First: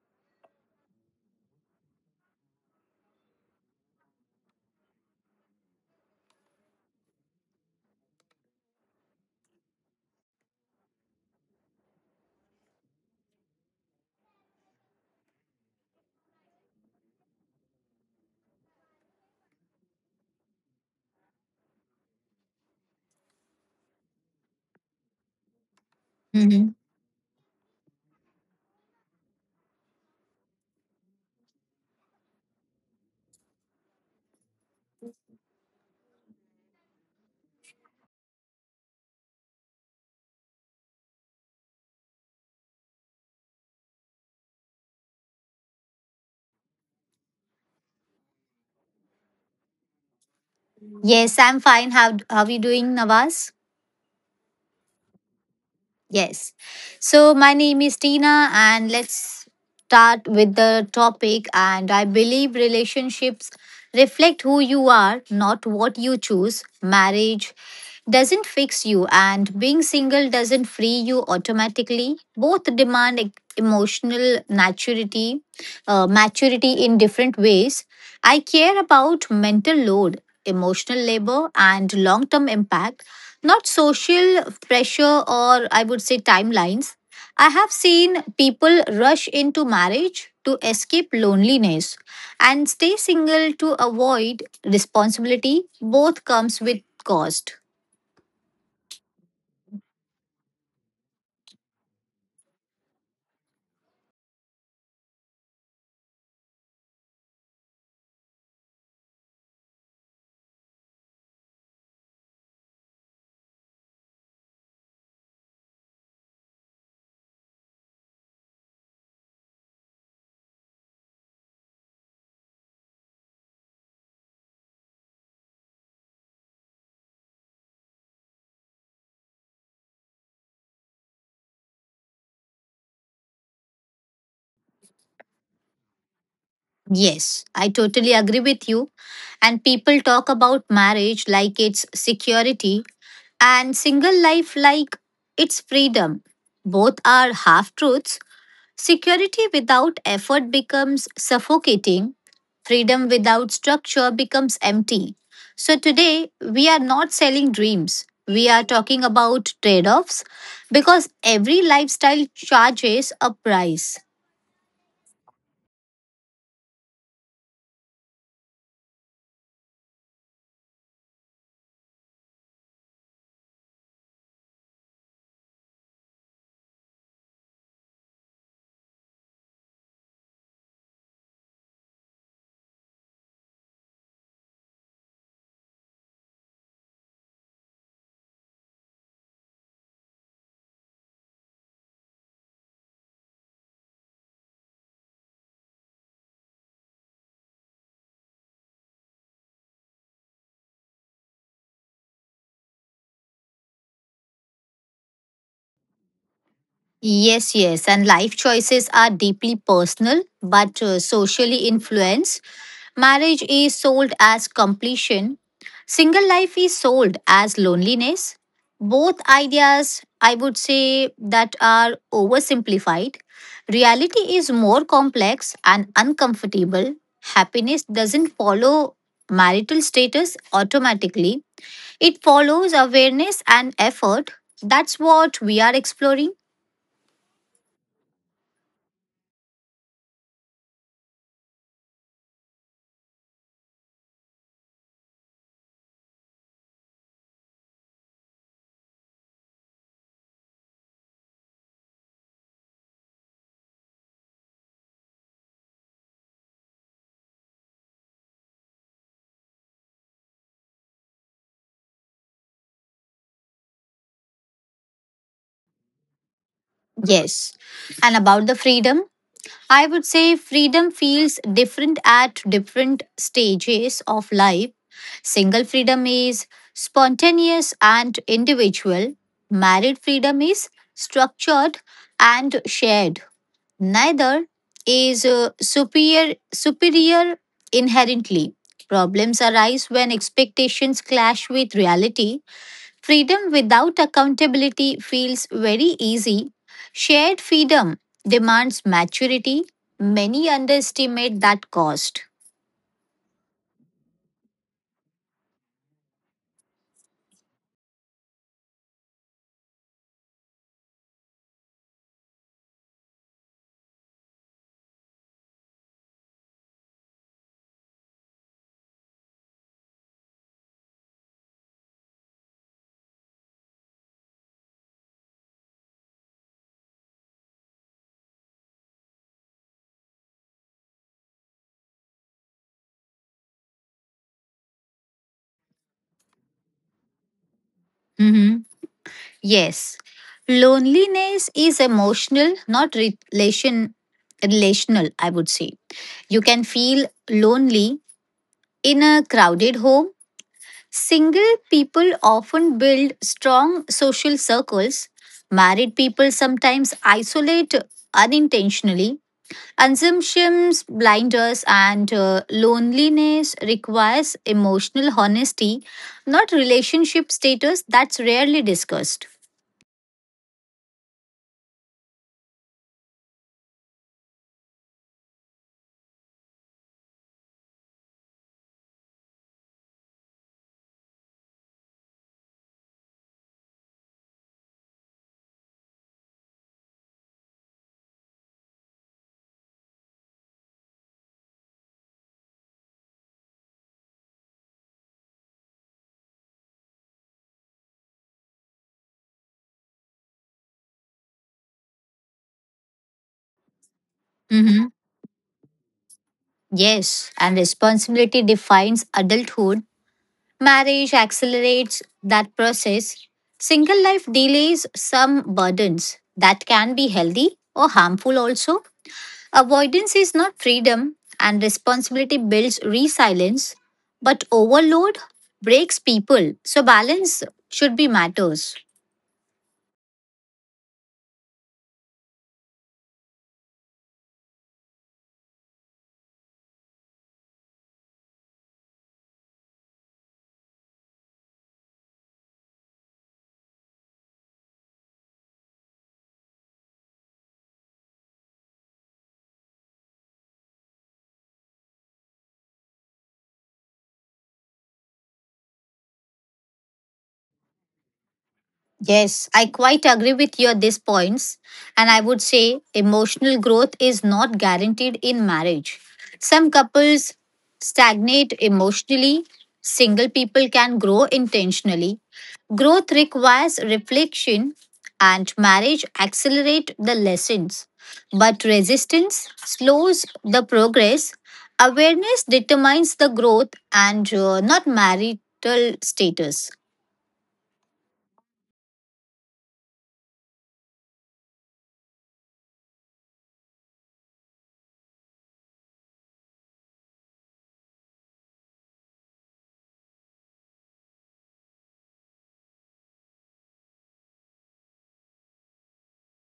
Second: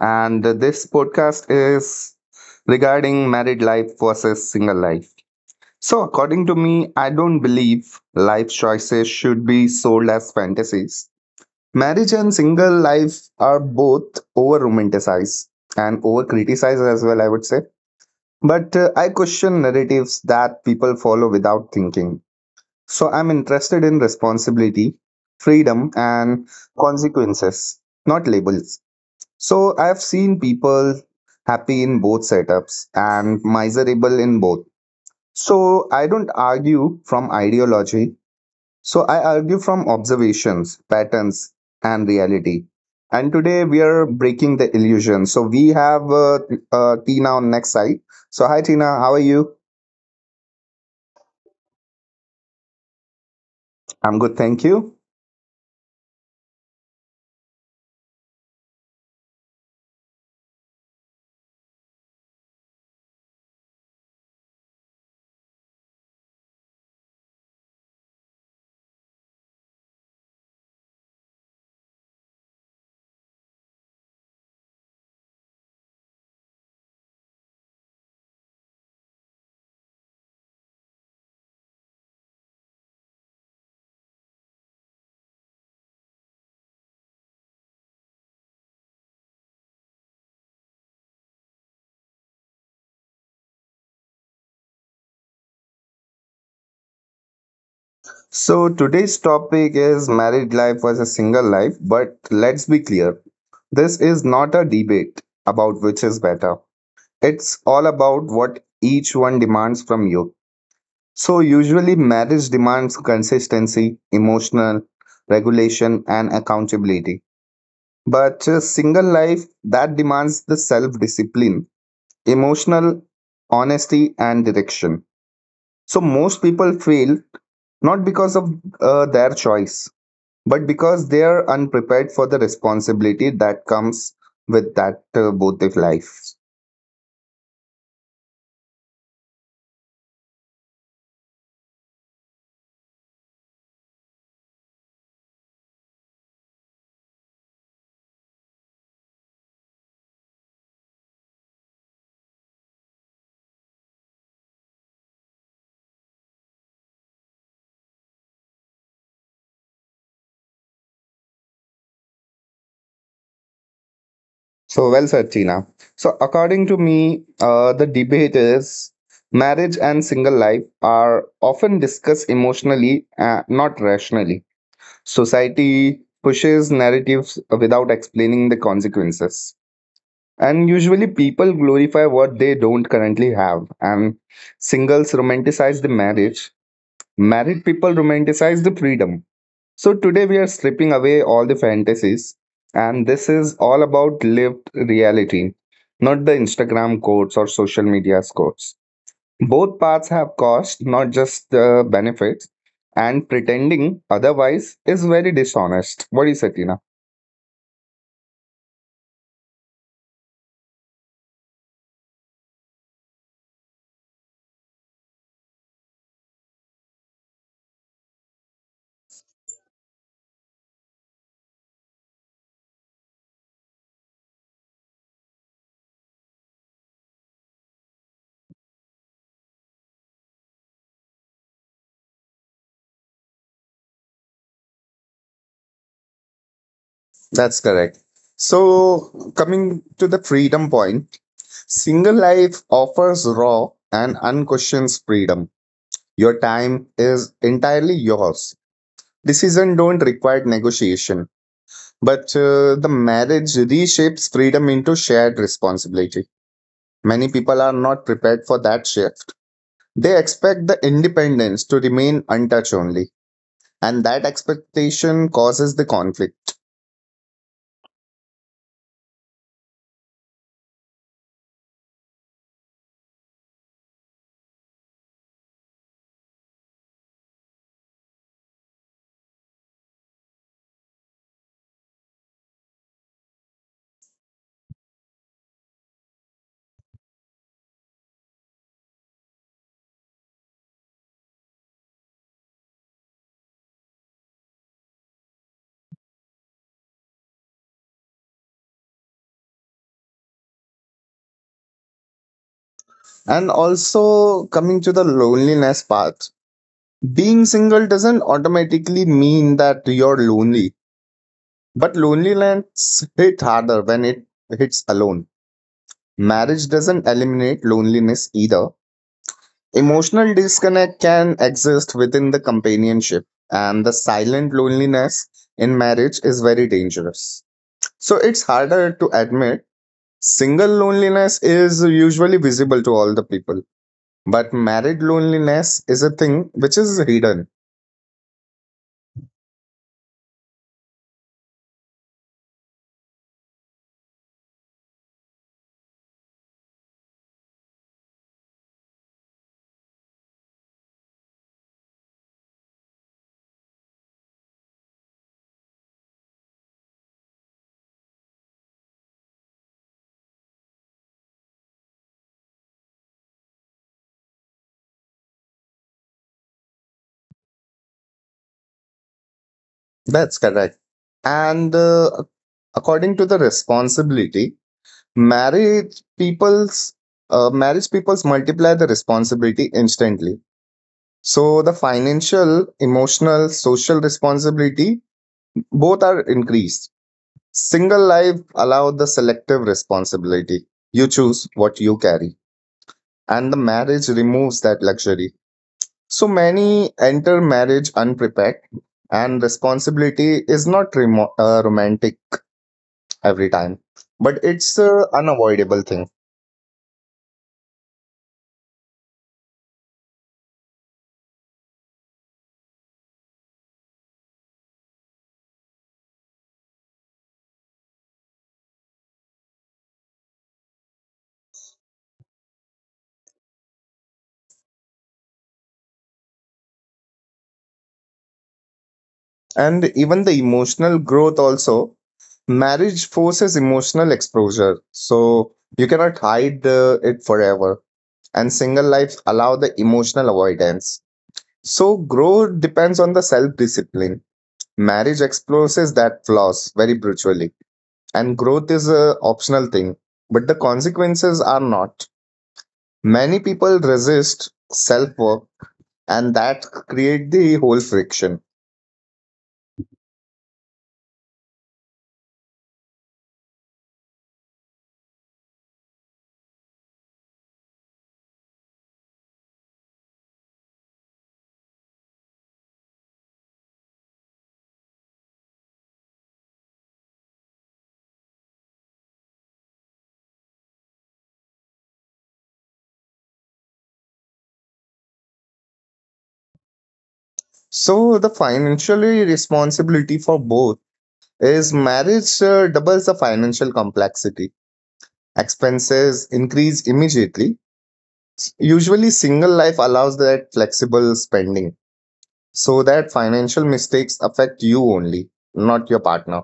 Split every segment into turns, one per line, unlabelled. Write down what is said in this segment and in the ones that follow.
and this podcast is regarding married life versus single life. So, according to me, I don't believe life choices should be sold as fantasies. Marriage and single life are both over romanticized and over criticized as well, I would say. But I question narratives that people follow without thinking. So, I'm interested in responsibility, freedom, and
Hmm.
consequences, not labels. So I've seen people happy in both setups and miserable in both. So I don't argue from ideology. So I argue from observations, patterns, and reality. And today we are breaking the illusion. So we have Tina on next side. So hi Tina, how are you?
Yes, I'm fine. How are you doing, Nawaz?
I'm good, thank you.
Yes. So my name is Tina and let's start with the topic and I believe relationships reflect who you are, not what you choose. Marriage doesn't fix you and being single doesn't free you automatically. Both demand emotional maturity, maturity in different ways. I care about mental load, emotional labor and long-term impact not social pressure or I would say timelines. I have seen people rush into marriage to escape loneliness and stay single to avoid responsibility. Both comes with cost.
So today's topic is married life versus single life. But let's be clear, this is not a debate about which is better. It's all about what each one demands from you. So, usually, marriage demands consistency, emotional regulation, and accountability. But single life that demands the self discipline, emotional honesty, and direction. So, most people fail not because of their choice, but because they are unprepared for the responsibility that comes with that both of life.
Yes, I totally agree with you. And people talk about marriage like it's security and single life like it's freedom. Both are half truths. Security without effort becomes suffocating. Freedom without structure becomes empty. So, today we are not selling dreams. We are talking about trade offs because every lifestyle charges a price.
So well said, Tina. So according to me, the debate is marriage and single life are often discussed emotionally, not rationally. Society pushes narratives without explaining the consequences. And usually people glorify what they don't currently have. And singles romanticize the marriage. Married people romanticize the freedom, so today we are stripping away all the fantasies, and this is all about lived reality, not the Instagram quotes or social media quotes. Both paths have cost, not just the benefits, and pretending otherwise is very dishonest. What do you say, Tina?
Yes, yes, and life choices are deeply personal but socially influenced. Marriage is sold as completion. Single life is sold as loneliness. Both ideas, I would say, that are oversimplified. Reality is more complex and uncomfortable. Happiness doesn't follow marital status automatically, it follows awareness and effort. That's what we are exploring.
That's correct. So coming to the freedom point, single life offers raw and unquestioned freedom. Your time is entirely yours. Decision don't require negotiation. But the marriage reshapes freedom into shared responsibility. Many people are not prepared for that shift. They expect the independence to remain untouched only. And that expectation causes the conflict.
Yes. And about the freedom. I would say freedom feels different at different stages of life. Single freedom is spontaneous and individual. Married freedom is structured and shared. Neither is superior inherently. Problems arise when expectations clash with reality. Freedom without accountability feels very easy. Shared freedom demands maturity. Many underestimate that cost.
And also, coming to the loneliness part, being single doesn't automatically mean that you're lonely. But loneliness hit harder when it hits alone. Marriage doesn't eliminate loneliness either. Emotional disconnect can exist within the companionship, and the silent loneliness in marriage is very dangerous. So it's harder to admit. Single loneliness is usually visible to all the people, but married loneliness is a thing which is hidden.
Mhm. Yes. Loneliness is emotional, not relational, I would say. You can feel lonely in a crowded home. Single people often build strong social circles. Married people sometimes isolate unintentionally. Assumptions, blinders, and loneliness requires emotional honesty, not relationship status that's rarely discussed.
That's correct. And according to the responsibility, married people's marriage people's multiply the responsibility instantly. So the financial, emotional, social responsibility, both are increased. Single life allowed the selective responsibility. You choose what you carry. And the marriage removes that luxury. So many enter marriage unprepared and responsibility is not romantic every time, but
Hmm.
it's a unavoidable thing.
Yes, and responsibility defines adulthood. Marriage accelerates that process. Single life delays some burdens that can be healthy or harmful also. Avoidance is not freedom, and responsibility builds resilience, but overload breaks people. So balance should be matters.
And even the emotional growth also. Marriage forces emotional exposure, so you cannot hide the, it forever. And single lives allow the emotional avoidance. So growth depends on the self discipline. Marriage exposes that flaws very brutally, and growth is a optional thing, but the consequences are not. Many people resist self work, and that create the whole friction.
Yes, I quite agree with your these points. And I would say emotional growth is not guaranteed in marriage. Some couples stagnate emotionally, single people can grow intentionally. Growth requires reflection, and marriage accelerates the lessons. But resistance slows the progress. Awareness determines the growth and not marital status.
So the financial responsibility for both is marriage doubles the financial complexity. Expenses increase immediately. Usually single life allows that flexible spending so that financial mistakes affect you only, not your partner.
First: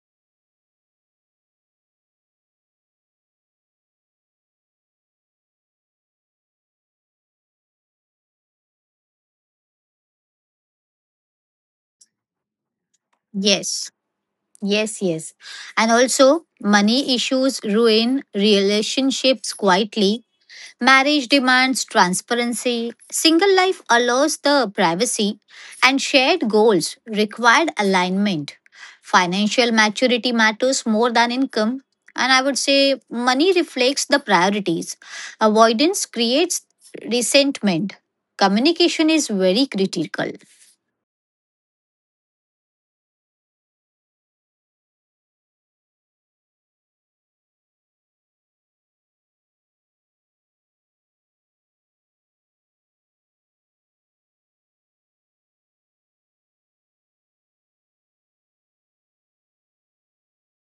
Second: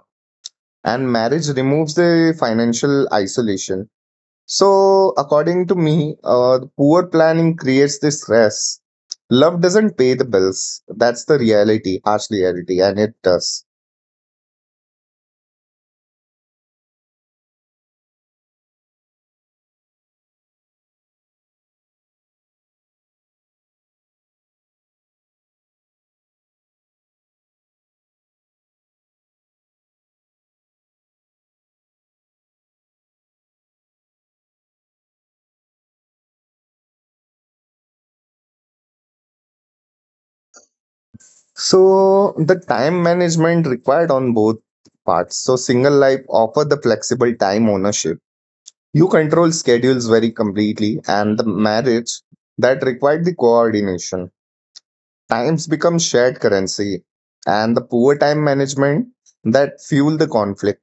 And marriage removes the financial isolation. So, according to me, poor planning creates this stress. Love doesn't pay the bills. That's the reality, harsh reality, and it does.
Yes. Yes, yes. And also, money issues ruin relationships quietly. Marriage demands transparency. Single life allows the privacy, and shared goals required alignment. Financial maturity matters more than income. And I would say money reflects the priorities. Avoidance creates resentment. Communication is very critical.
So, the time management required on both parts. So, single life offer the flexible time ownership. You control schedules very completely, and the marriage that required the coordination. Times become shared currency, and the poor time management that fuel the conflict.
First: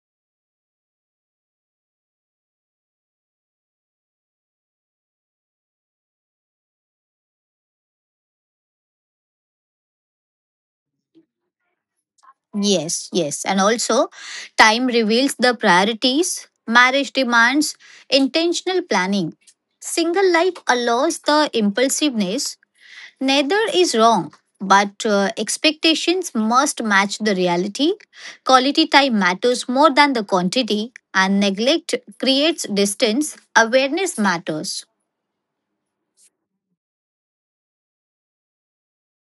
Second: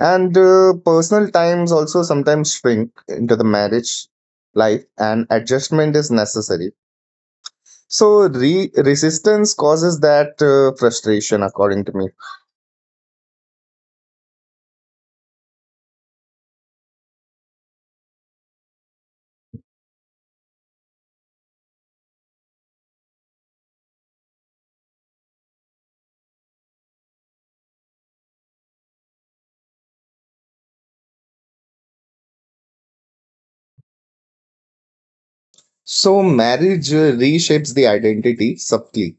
And personal times also sometimes shrink into the marriage life, and adjustment is necessary. So resistance causes that frustration, according to me.
Yes, yes. And also, time reveals the priorities. Marriage demands intentional planning. Single life allows the impulsiveness. Neither is wrong, but expectations must match the reality. Quality time matters more than the quantity, and neglect creates distance. Awareness matters.
So marriage reshapes the identity subtly.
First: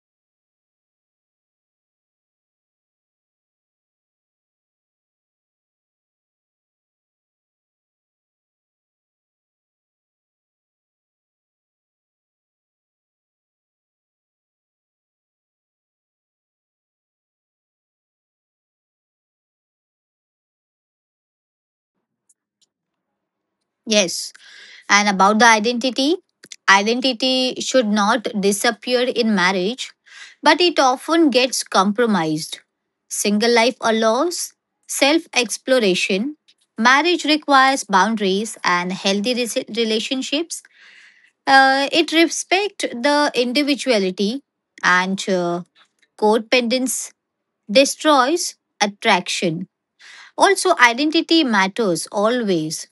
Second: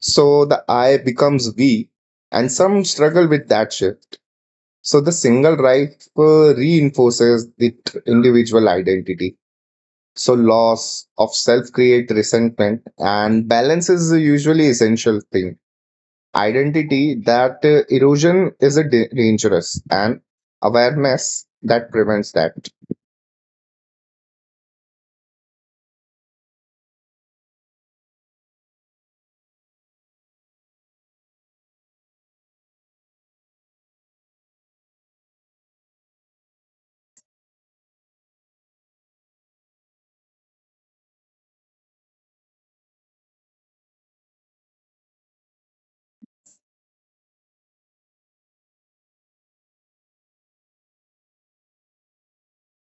So the I becomes we, and some struggle with that shift. So the single life reinforces the individual identity. So, loss of self create resentment and balance is usually essential thing. Identity that erosion is a dangerous and awareness that prevents that.
Yes. And about the identity, identity should not disappear in marriage, but it often gets compromised. Single life allows self exploration. Marriage requires boundaries and healthy relationships. It respects the individuality and codependence destroys attraction. Also, identity matters always.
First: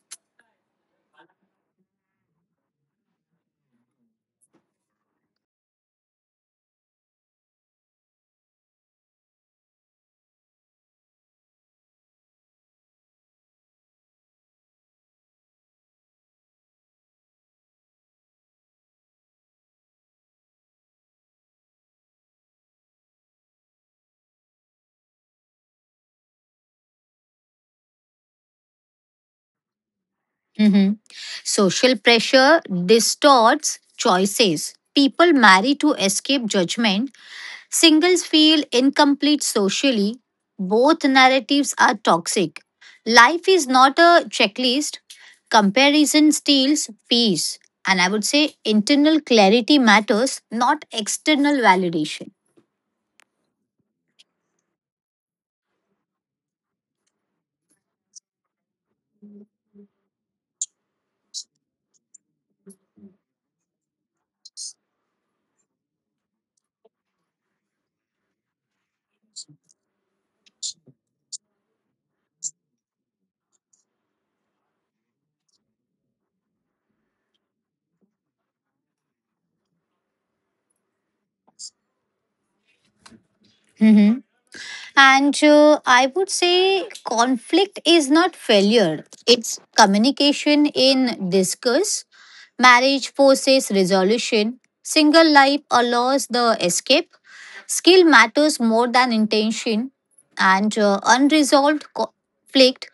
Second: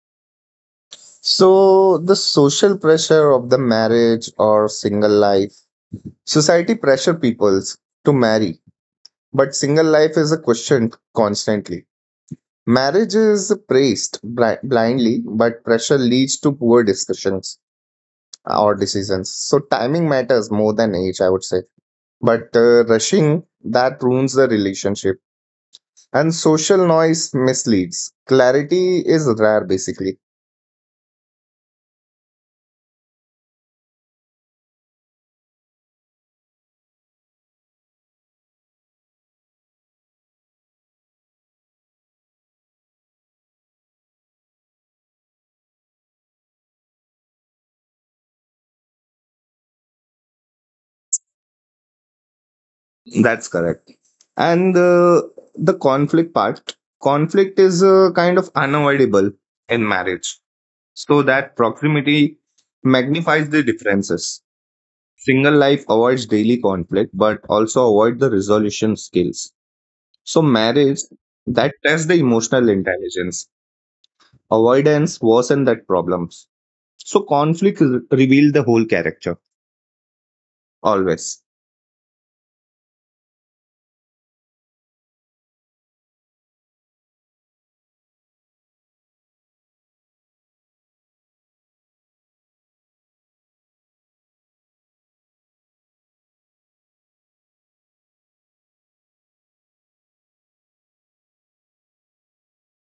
So, the social pressure of the marriage or single life, society pressure peoples to marry, but single life is a question constantly. Marriage is praised blindly, but pressure leads to poor discussions our decisions. So timing matters more than age, I would say. But rushing that ruins the relationship, and social noise misleads. Clarity is rare, basically.
Mhm. Social pressure distorts choices. People marry to escape judgment. Singles feel incomplete socially. Both narratives are toxic. Life is not a checklist. Comparison steals peace. And I would say internal clarity matters, not external validation.
That's correct. And the conflict part, conflict is kind of unavoidable in marriage. So that proximity magnifies the differences. Single life avoids daily conflict, but also avoid the resolution skills. So, marriage that tests the emotional intelligence. Avoidance worsen that problems. So, conflict reveal the whole character always.
Mhm. And I would say conflict is not failure, it's communication in discourse. Marriage forces resolution. Single life allows the escape. Skill matters more than intention, and unresolved conflict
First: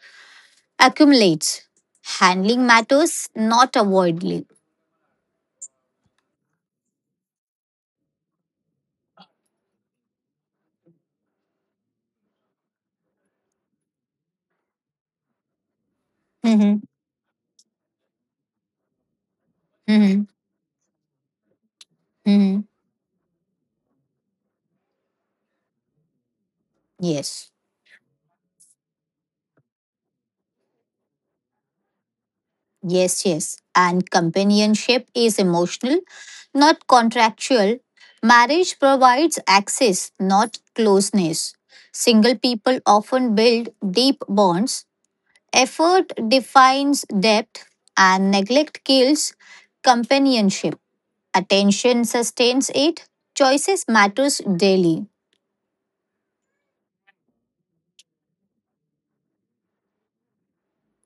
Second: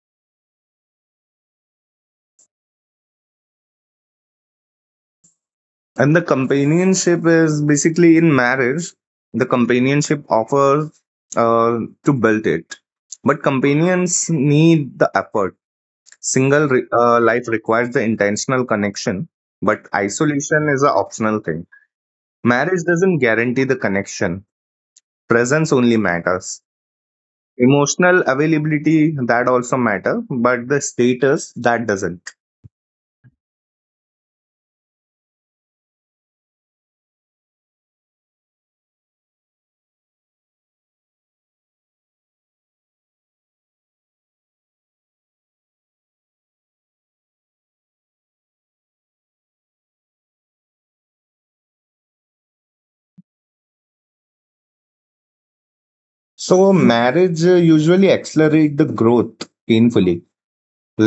accumulates. Handling matters, not avoiding.
And the companionship is basically in marriage, the companionship offers uh, to build it. But companions need the effort. Single
Mhm.
life requires the intentional connection, but
Mhm.
isolation is an optional thing.
Mhm.
Marriage doesn't guarantee the connection, presence only matters.
Yes,
Emotional availability that also matter but the status that doesn't.
yes, yes. And companionship is emotional, not contractual. Marriage provides access, not closeness. Single people often build deep bonds. Effort defines depth, and neglect kills companionship. Attention sustains it. Choices matters daily.
So marriage usually accelerate the growth painfully.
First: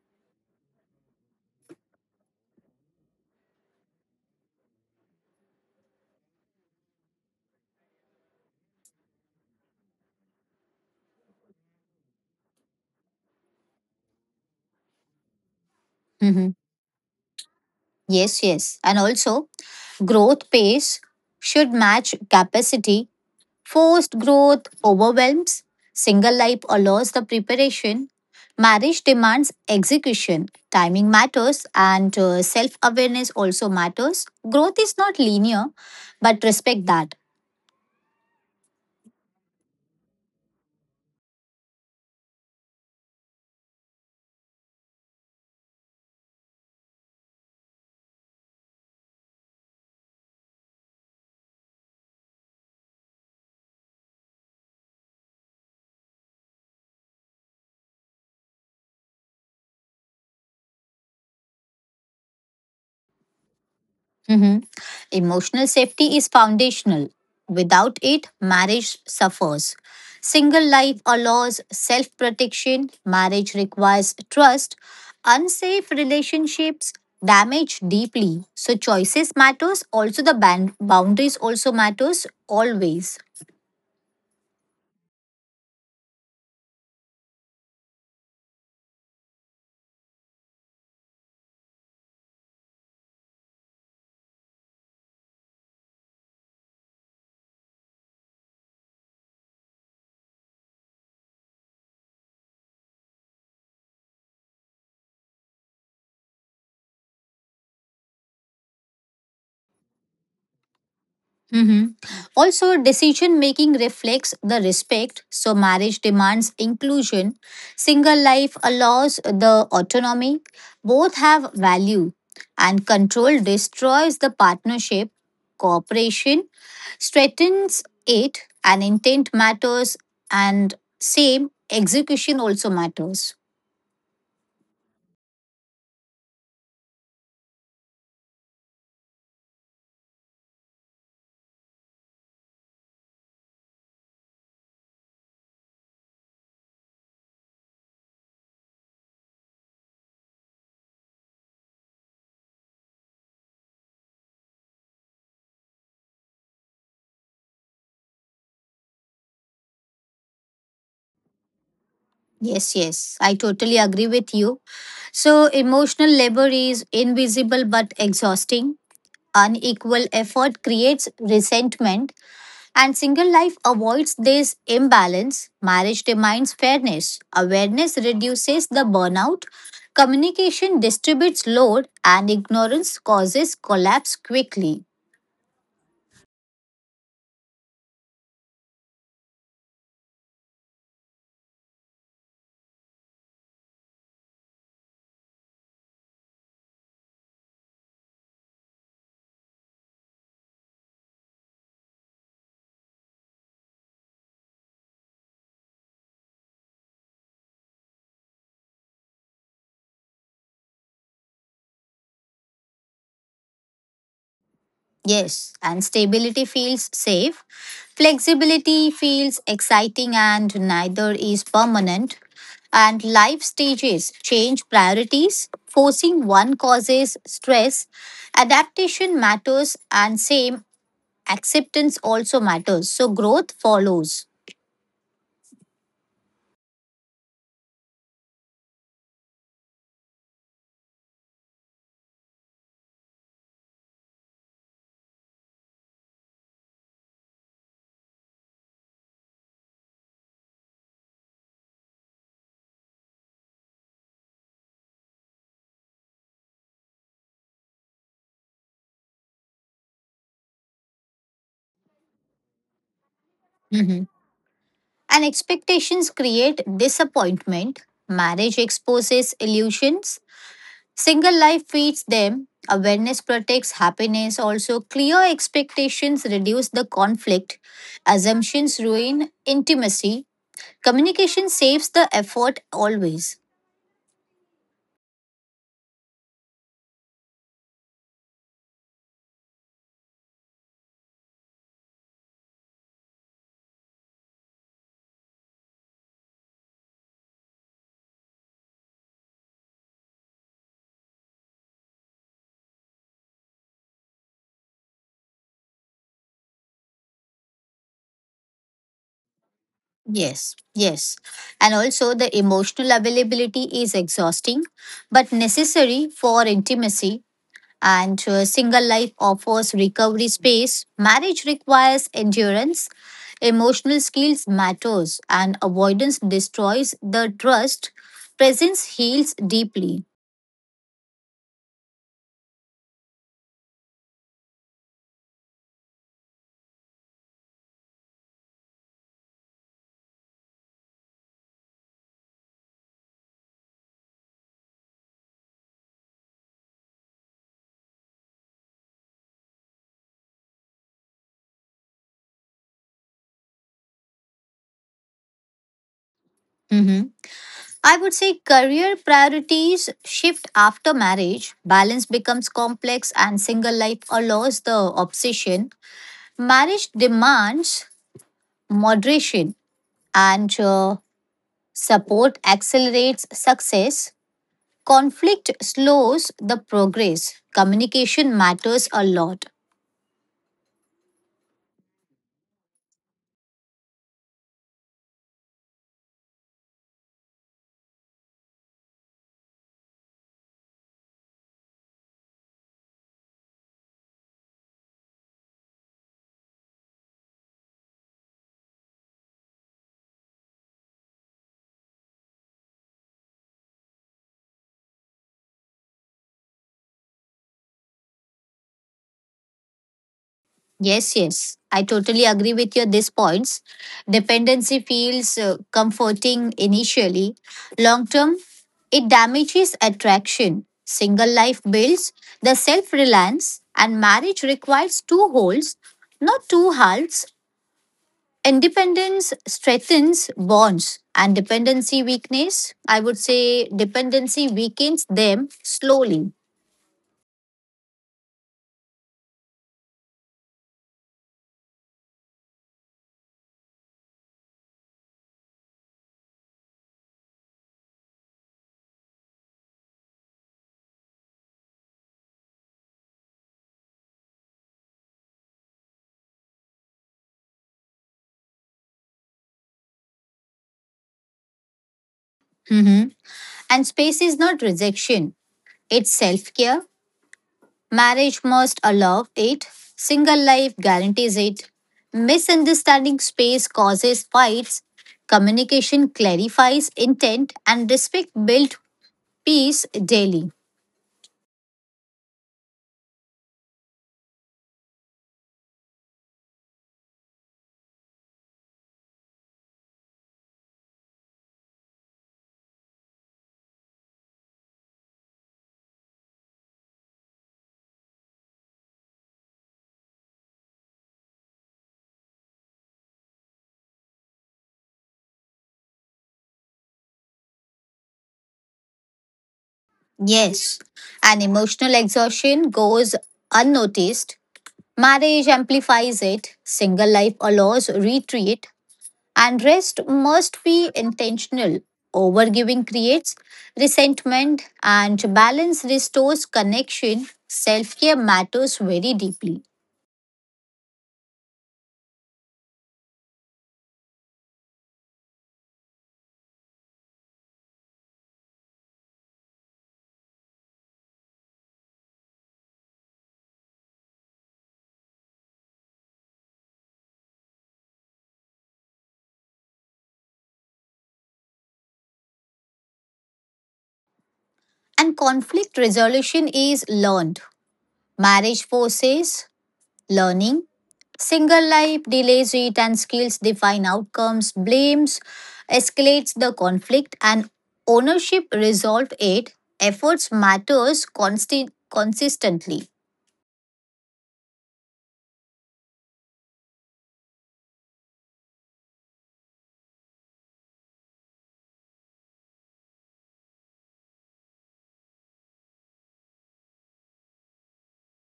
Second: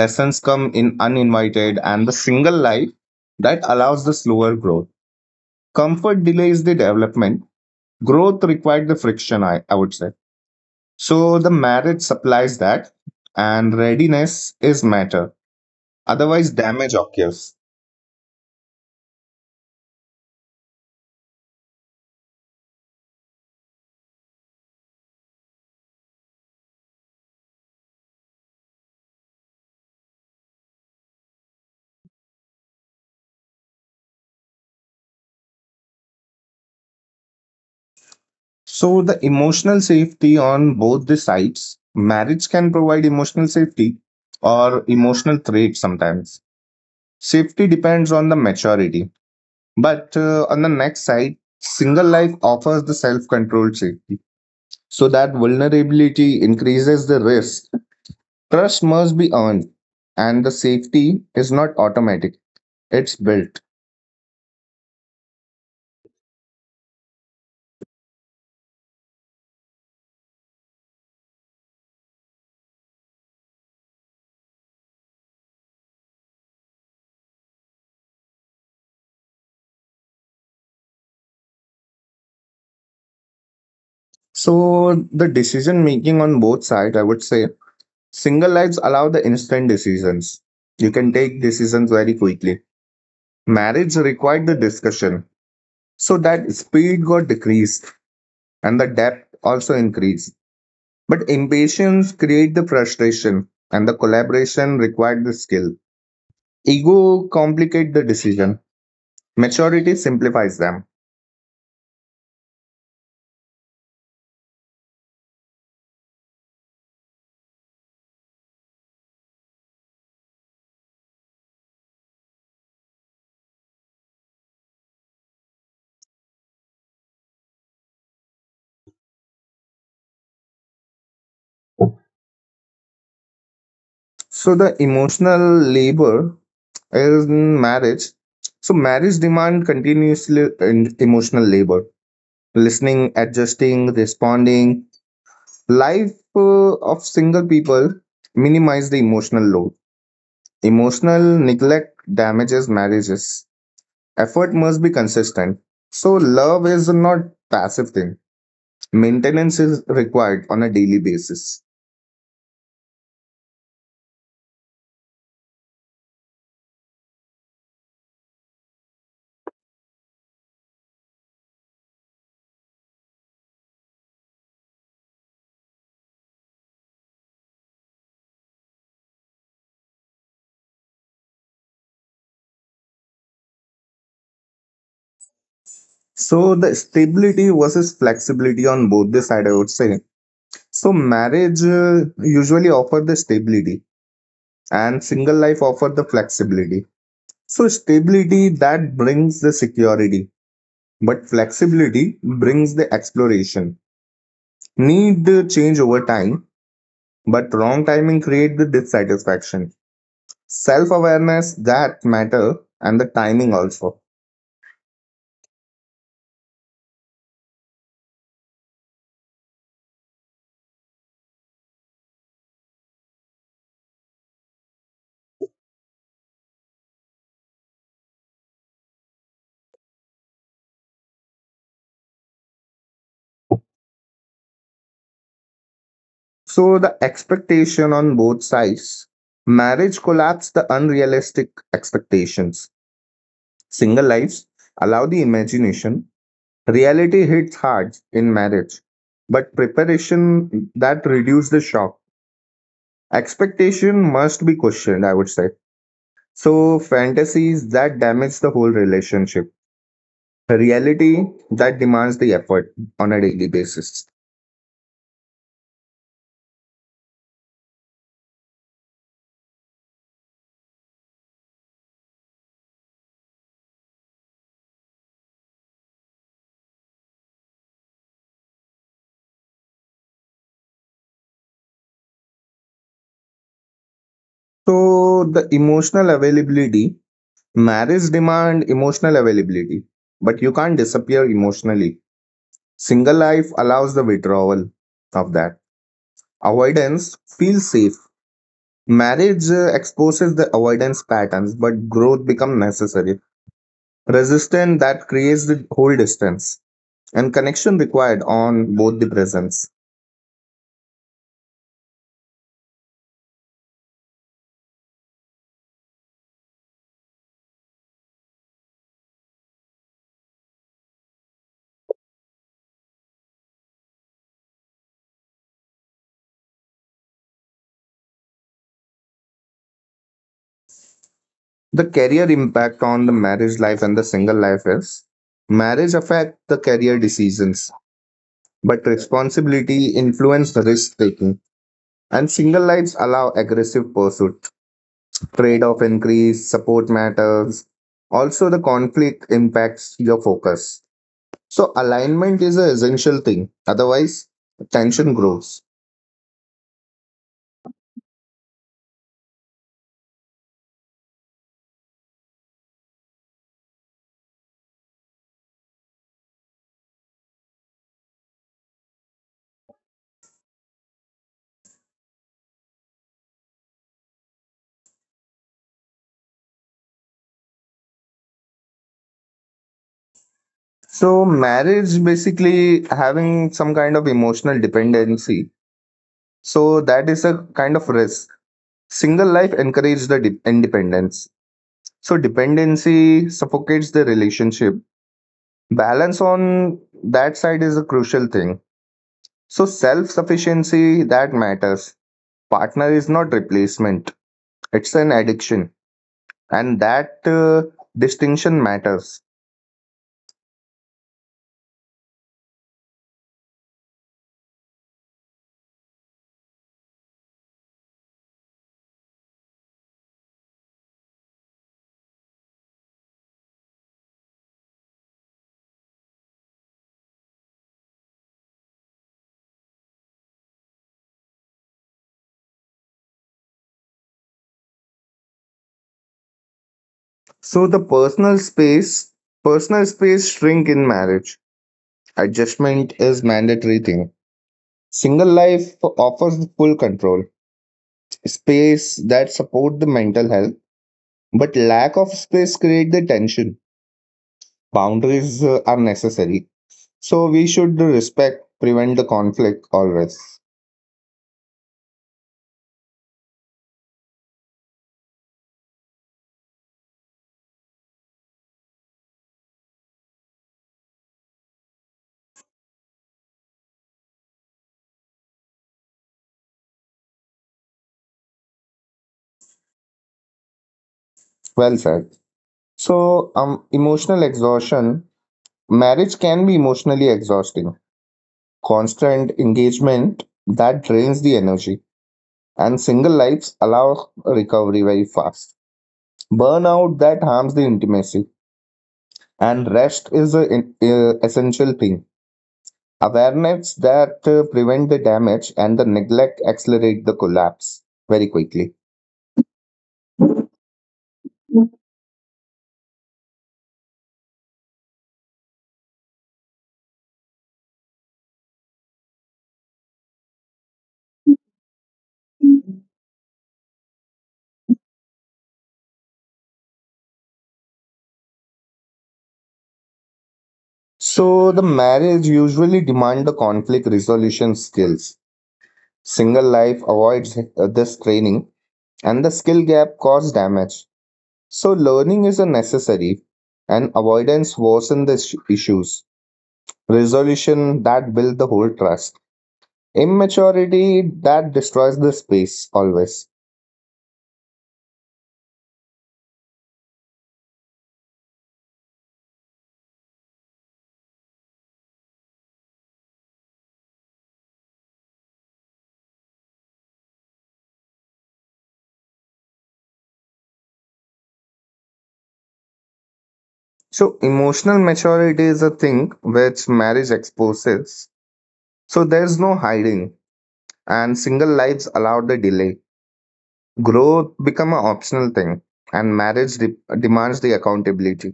Lessons come in uninvited and the single life that allows the slower growth. Comfort delays the development. Growth required the friction I would say. So the marriage supplies that and readiness is matter, otherwise
Mhm.
damage occurs.
Yes, yes. And also, growth pace should match capacity. Forced growth overwhelms. Single life allows the preparation. Marriage demands execution. Timing matters, and self awareness also matters. Growth is not linear, but respect that.
So, the emotional safety on both the sides, marriage can provide emotional safety or emotional threat sometimes. Safety depends on the maturity. But on the next side, single life offers the self controlled safety. So, that vulnerability increases the risk. Trust must be earned, and the safety is not automatic, it's built.
Mhm. Emotional safety is foundational. Without it, marriage suffers. Single life allows self protection, marriage requires trust. Unsafe relationships damage deeply. So choices matters, also the boundaries also matters always.
So, the decision making on both sides, I would say, single lives allow the instant decisions. You can take decisions very quickly. Marriage required the discussion, so that speed got decreased and the depth also increased. But impatience create the frustration, and the collaboration required the skill. Ego complicate the decision. Maturity simplifies them.
Mhm. Also, decision making reflects the respect. So, marriage demands inclusion. Single life allows the autonomy. Both have value. And control destroys the partnership. Cooperation strengthens it. And intent matters. And same execution also matters.
So the emotional labor is in marriage. So marriage demand continuously and emotional labor listening, adjusting, responding. Life of single people minimize the emotional load. Emotional neglect damages marriages. Effort must be consistent. So love is not passive thing. Maintenance is required on a daily basis.
Yes, yes. I totally agree with you. So, emotional labor is invisible but exhausting. Unequal effort creates resentment, and single life avoids this imbalance. Marriage demands fairness. Awareness reduces the burnout. Communication distributes load, and ignorance causes collapse quickly.
So the stability versus flexibility on both the side, I would say. So marriage usually offer the stability and single life offer the flexibility. So stability that brings the security. But flexibility brings the exploration. Need the change over time, but wrong timing create the dissatisfaction. Self-awareness that matter and the timing also.
Yes, and stability feels safe. Flexibility feels exciting and neither is permanent. And life stages change priorities. Forcing one causes stress. Adaptation matters and same acceptance also matters. So growth follows.
So the expectation on both sides. Marriage collapse the unrealistic expectations. Single lives allow the imagination. Reality hits hard in marriage, but preparation that reduce the shock. Expectation must be questioned, I would say. So, fantasies that damage the whole relationship, a reality that demands the effort on a daily
Mhm.
basis.
And expectations create disappointment. Marriage exposes illusions. Single life feeds them. Awareness protects happiness. Also, clear expectations reduce the conflict. Assumptions ruin intimacy. Communication saves the effort always.
So, the emotional availability, marriage demand emotional availability, but you can't disappear emotionally. Single life allows the withdrawal of that. Avoidance feels safe. Marriage exposes the avoidance patterns, but growth becomes necessary. Resistance that creates the whole distance and connection required on both the presence.
Yes, yes. And also, the emotional availability is exhausting but necessary for intimacy. And single life offers recovery space. Marriage requires endurance. Emotional skills matters and avoidance destroys the trust. Presence heals deeply.
The career impact on the marriage life and the single life is marriage affect the career decisions but responsibility influence the risk taking and single lives allow aggressive pursuit. Trade off increase support matters, also the conflict impacts your focus, so alignment is an essential thing otherwise tension grows.
Mhm. I would say career priorities shift after marriage. Balance becomes complex and single life allows the obsession. Marriage demands moderation and support accelerates success. Conflict slows the progress. Communication matters a lot.
So marriage basically having some kind of emotional dependency so that is a kind of risk. Single life encourages the independence. So dependency suffocates the relationship. Balance on that side is a crucial thing. So self sufficiency that matters. Partner is not replacement. It's an addiction, and that distinction matters.
Yes, yes. I totally agree with your these points. Dependency feels comforting initially. Long term, it damages attraction. Single life builds the self reliance, and marriage requires two wholes, not two halves. Independence strengthens bonds, and dependency weakness, I would say, dependency weakens them slowly.
So the personal space shrink in marriage. Adjustment is mandatory thing. Single life offers full control, space that support the mental health. But lack of space create the tension. Boundaries are necessary. So we should respect, prevent the conflict always.
Mhm. And space is not rejection, it's self care. Marriage must allow it, single life guarantees it. Misunderstanding space causes fights, communication clarifies intent, and respect builds peace daily.
Well said. So emotional exhaustion. Marriage can be emotionally exhausting. Constant engagement that drains the energy. And single lives allow recovery very fast. Burnout that harms the intimacy. And rest is an essential thing. Awareness that prevent the damage and the neglect accelerate the collapse very quickly.
Yes, and emotional exhaustion goes unnoticed. Marriage amplifies it, single life allows retreat, and rest must be intentional. Overgiving creates resentment, and balance restores connection. Self care matters very deeply.
So the marriage usually demand the conflict resolution skills. Single life avoids this training and the skill gap cause damage. So learning is a necessary and avoidance worsen the issues. Resolution that build the whole trust. Immaturity that destroys the space always.
And conflict resolution is learned. Marriage forces learning. Single life delays it, and skills define outcomes. Blames escalates the conflict, and ownership resolve it. Efforts matters consistently.
So emotional maturity is a thing which marriage exposes. So there's no hiding and single lives allow the delay. Growth become an optional thing and marriage demands the accountability.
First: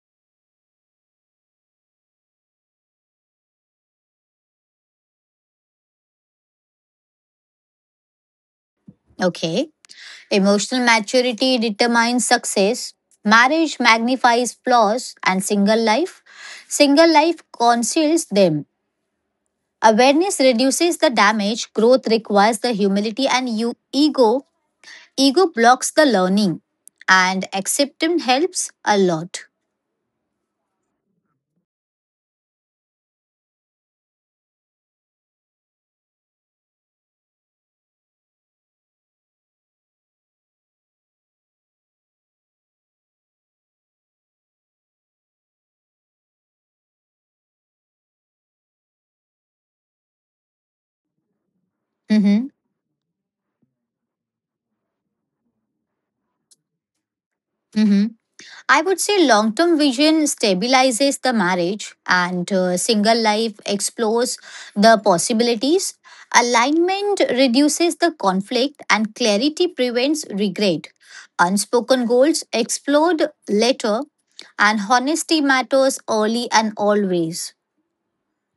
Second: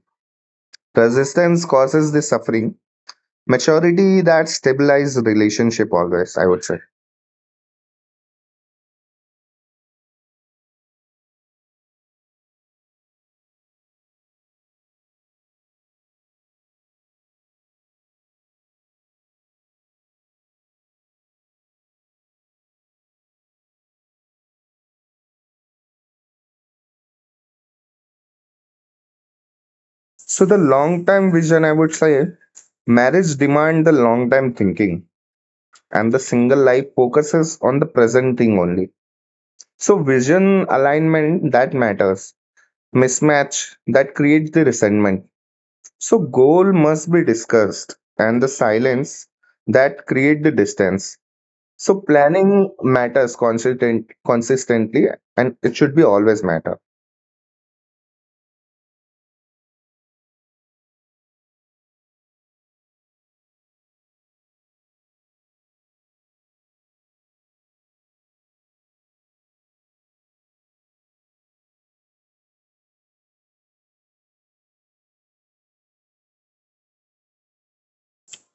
Resistance causes the suffering. Maturity that stabilizes relationship always, I would say.
Okay. Emotional maturity determines success. Marriage magnifies flaws and single life. Single life conceals them. Awareness reduces the damage. Growth requires the humility and you ego. Ego blocks the learning. And acceptance helps a lot.
So the long term vision, I would say, marriage demand the long time thinking and the single life focuses on the present thing only. So vision alignment that matters mismatch that creates the resentment. So goal must be discussed and the silence that create the distance. So
Mm-hmm.
planning matters consistently and it should be always matter.
Mm-hmm. I would say long term vision stabilizes the marriage and single life explores the possibilities. Alignment reduces the conflict and clarity prevents regret. Unspoken goals explode later and honesty matters early and always.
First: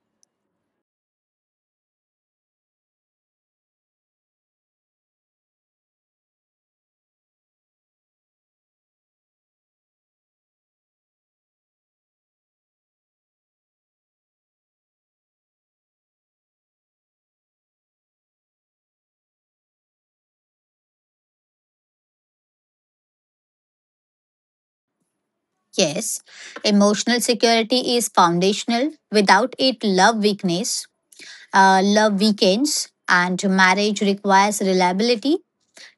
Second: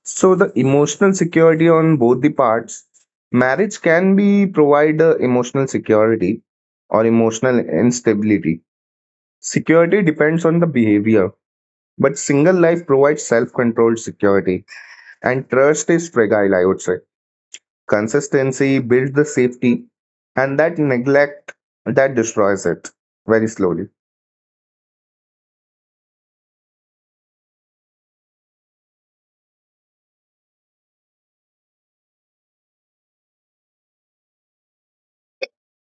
So the emotional security on both the parts, marriage can be provide emotional security or emotional instability. Security depends on the behavior, but single life provides self-controlled security and trust is fragile, I would say. Consistency builds the safety, and that neglect that destroys it very slowly.
Yes, emotional security is foundational. Without it, love weakness, love weakens, and marriage requires reliability.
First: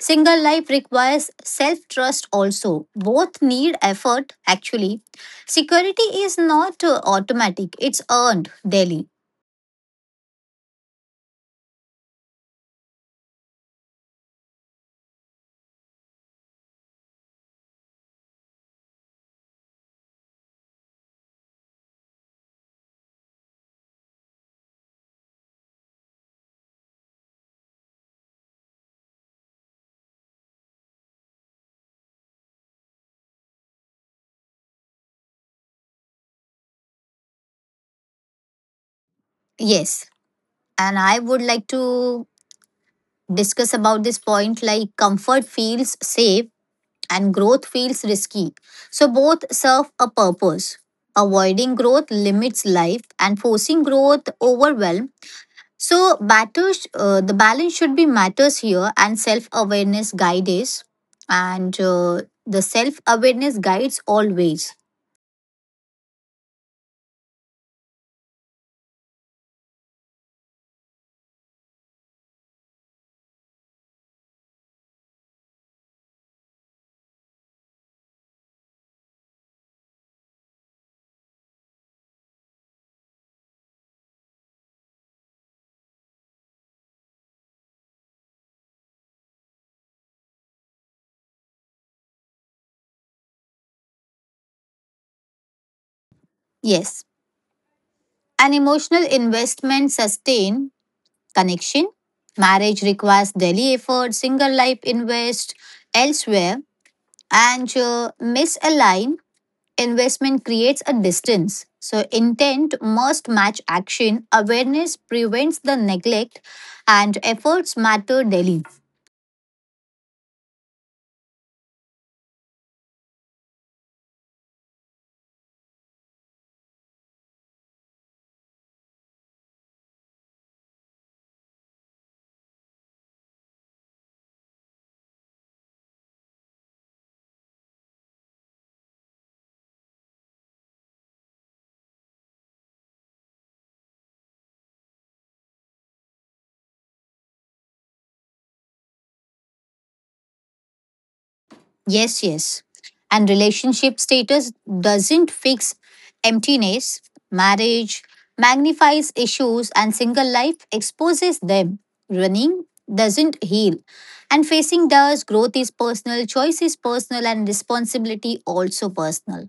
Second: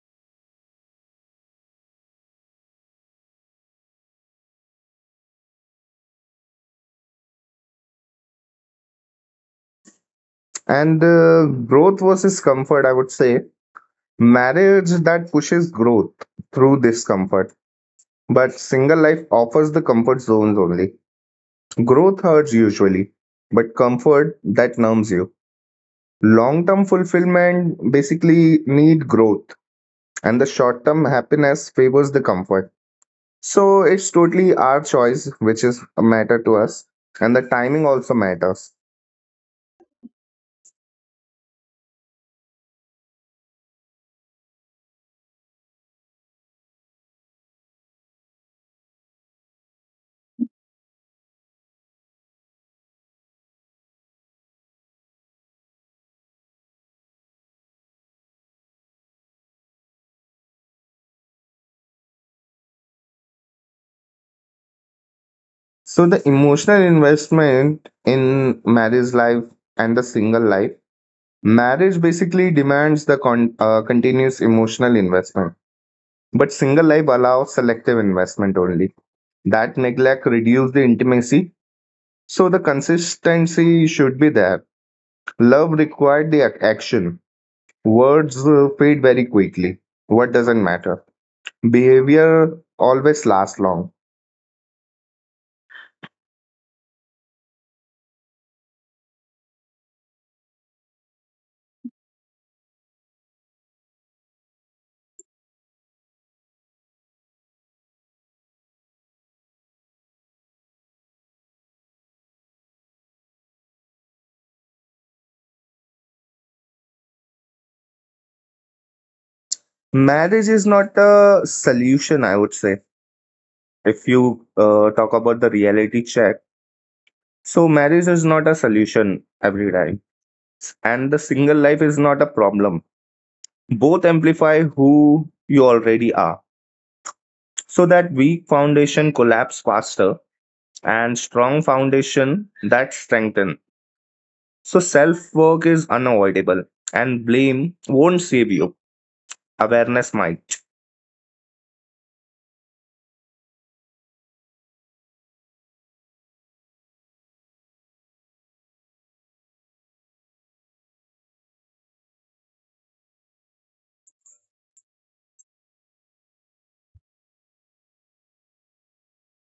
Single life requires self trust also. Both need effort, actually. Security is not automatic, it's earned daily.
And growth versus comfort, I would say marriage that pushes growth through discomfort, but single life offers the comfort zones only. Growth hurts usually, but comfort that numbs you. Long term fulfillment basically need growth, and the short term happiness favors the comfort. So it's totally our choice which is a matter to us, and the timing also matters.
Yes. And I would like to discuss about this point like comfort feels safe and growth feels risky. So both serve a purpose. Avoiding growth limits life and forcing growth overwhelm. So, matters, the balance should be matters here, and self awareness guide is. And the self awareness guides always.
So the emotional investment in marriage life and the single life, marriage basically demands the continuous emotional investment, but single life allows selective investment only. That neglect reduces the intimacy, so the consistency should be there. Love required the action. Words fade very quickly. What doesn't matter? Behavior always lasts long.
Yes. An emotional investment sustain connection. Marriage requires daily effort, single life invest elsewhere, and misalign investment creates a distance. So, intent must match action. Awareness prevents the neglect, and efforts matter daily.
Marriage is not a solution, I would say. If you talk about the reality check, so marriage is not a solution every time, and the single life is not a problem. Both amplify who you already are, so that weak foundation collapse faster and strong foundation that strengthen. So self work is unavoidable, and blame won't save you. Awareness might.
Yes, yes. And relationship status doesn't fix emptiness. Marriage magnifies issues and single life exposes them. Running doesn't heal. And facing does, growth is personal, choice is personal, and responsibility also personal.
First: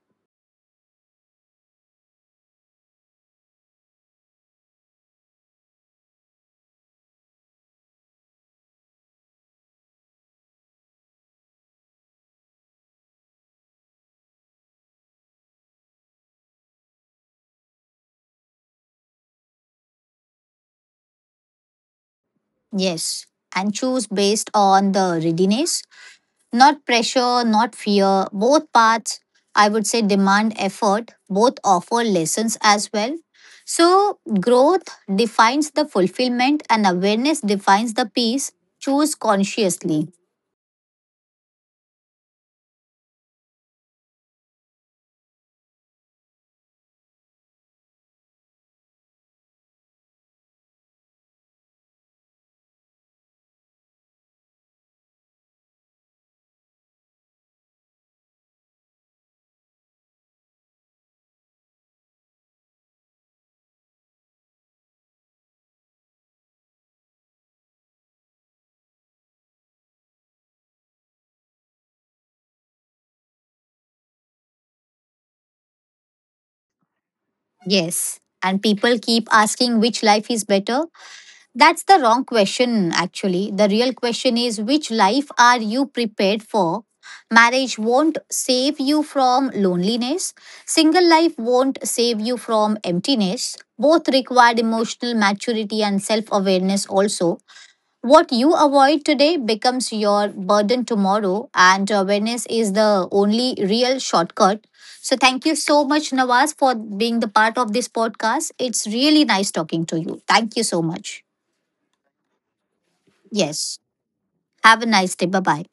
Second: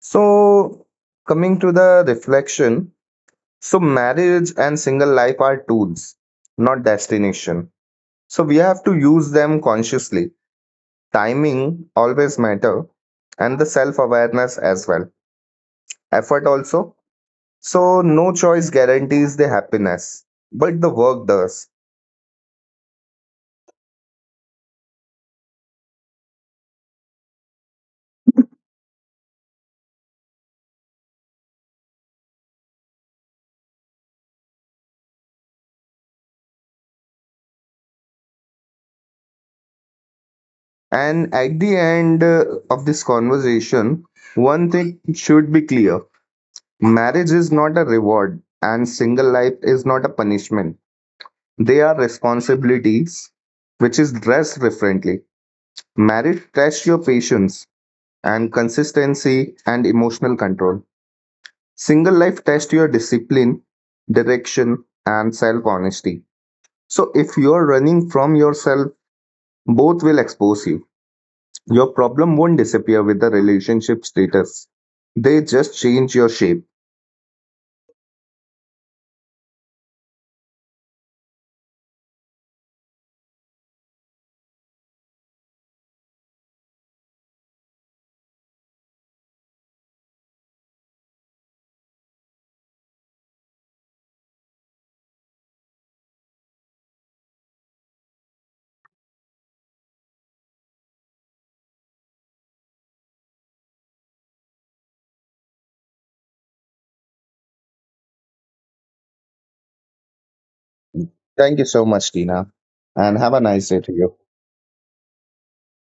So, coming to the reflection, so marriage and single life are tools, not destination. So we have to use them consciously. Timing always matter, and the self-awareness as well. Effort also. So no choice guarantees the happiness, but the work does.
Yes. And choose based on the readiness. Not pressure, not fear. Both paths, I would say, demand effort. Both offer lessons as well. So, growth defines the fulfillment and awareness defines the peace. Choose consciously.
And at the end of this conversation, one thing should be clear: marriage is not a reward, and single life is not a punishment. They are responsibilities, which is dressed differently. Marriage tests your patience and consistency and emotional control. Single life tests your discipline, direction, and self honesty. So, if you are running from yourself, both will expose you. Your problem won't disappear with the relationship status, they just change your shape.
Yes. And people keep asking which life is better. That's the wrong question, actually. The real question is which life are you prepared for? Marriage won't save you from loneliness. Single life won't save you from emptiness. Both required emotional maturity and self awareness, also. What you avoid today becomes your burden tomorrow, and awareness is the only real shortcut. So, thank you so much, Nawaz, for being the part of this podcast. It's really nice talking to you. Thank you so much.
Thank you so much, Tina, and have a nice day
Yes.
to you.
Have a nice day. Bye bye.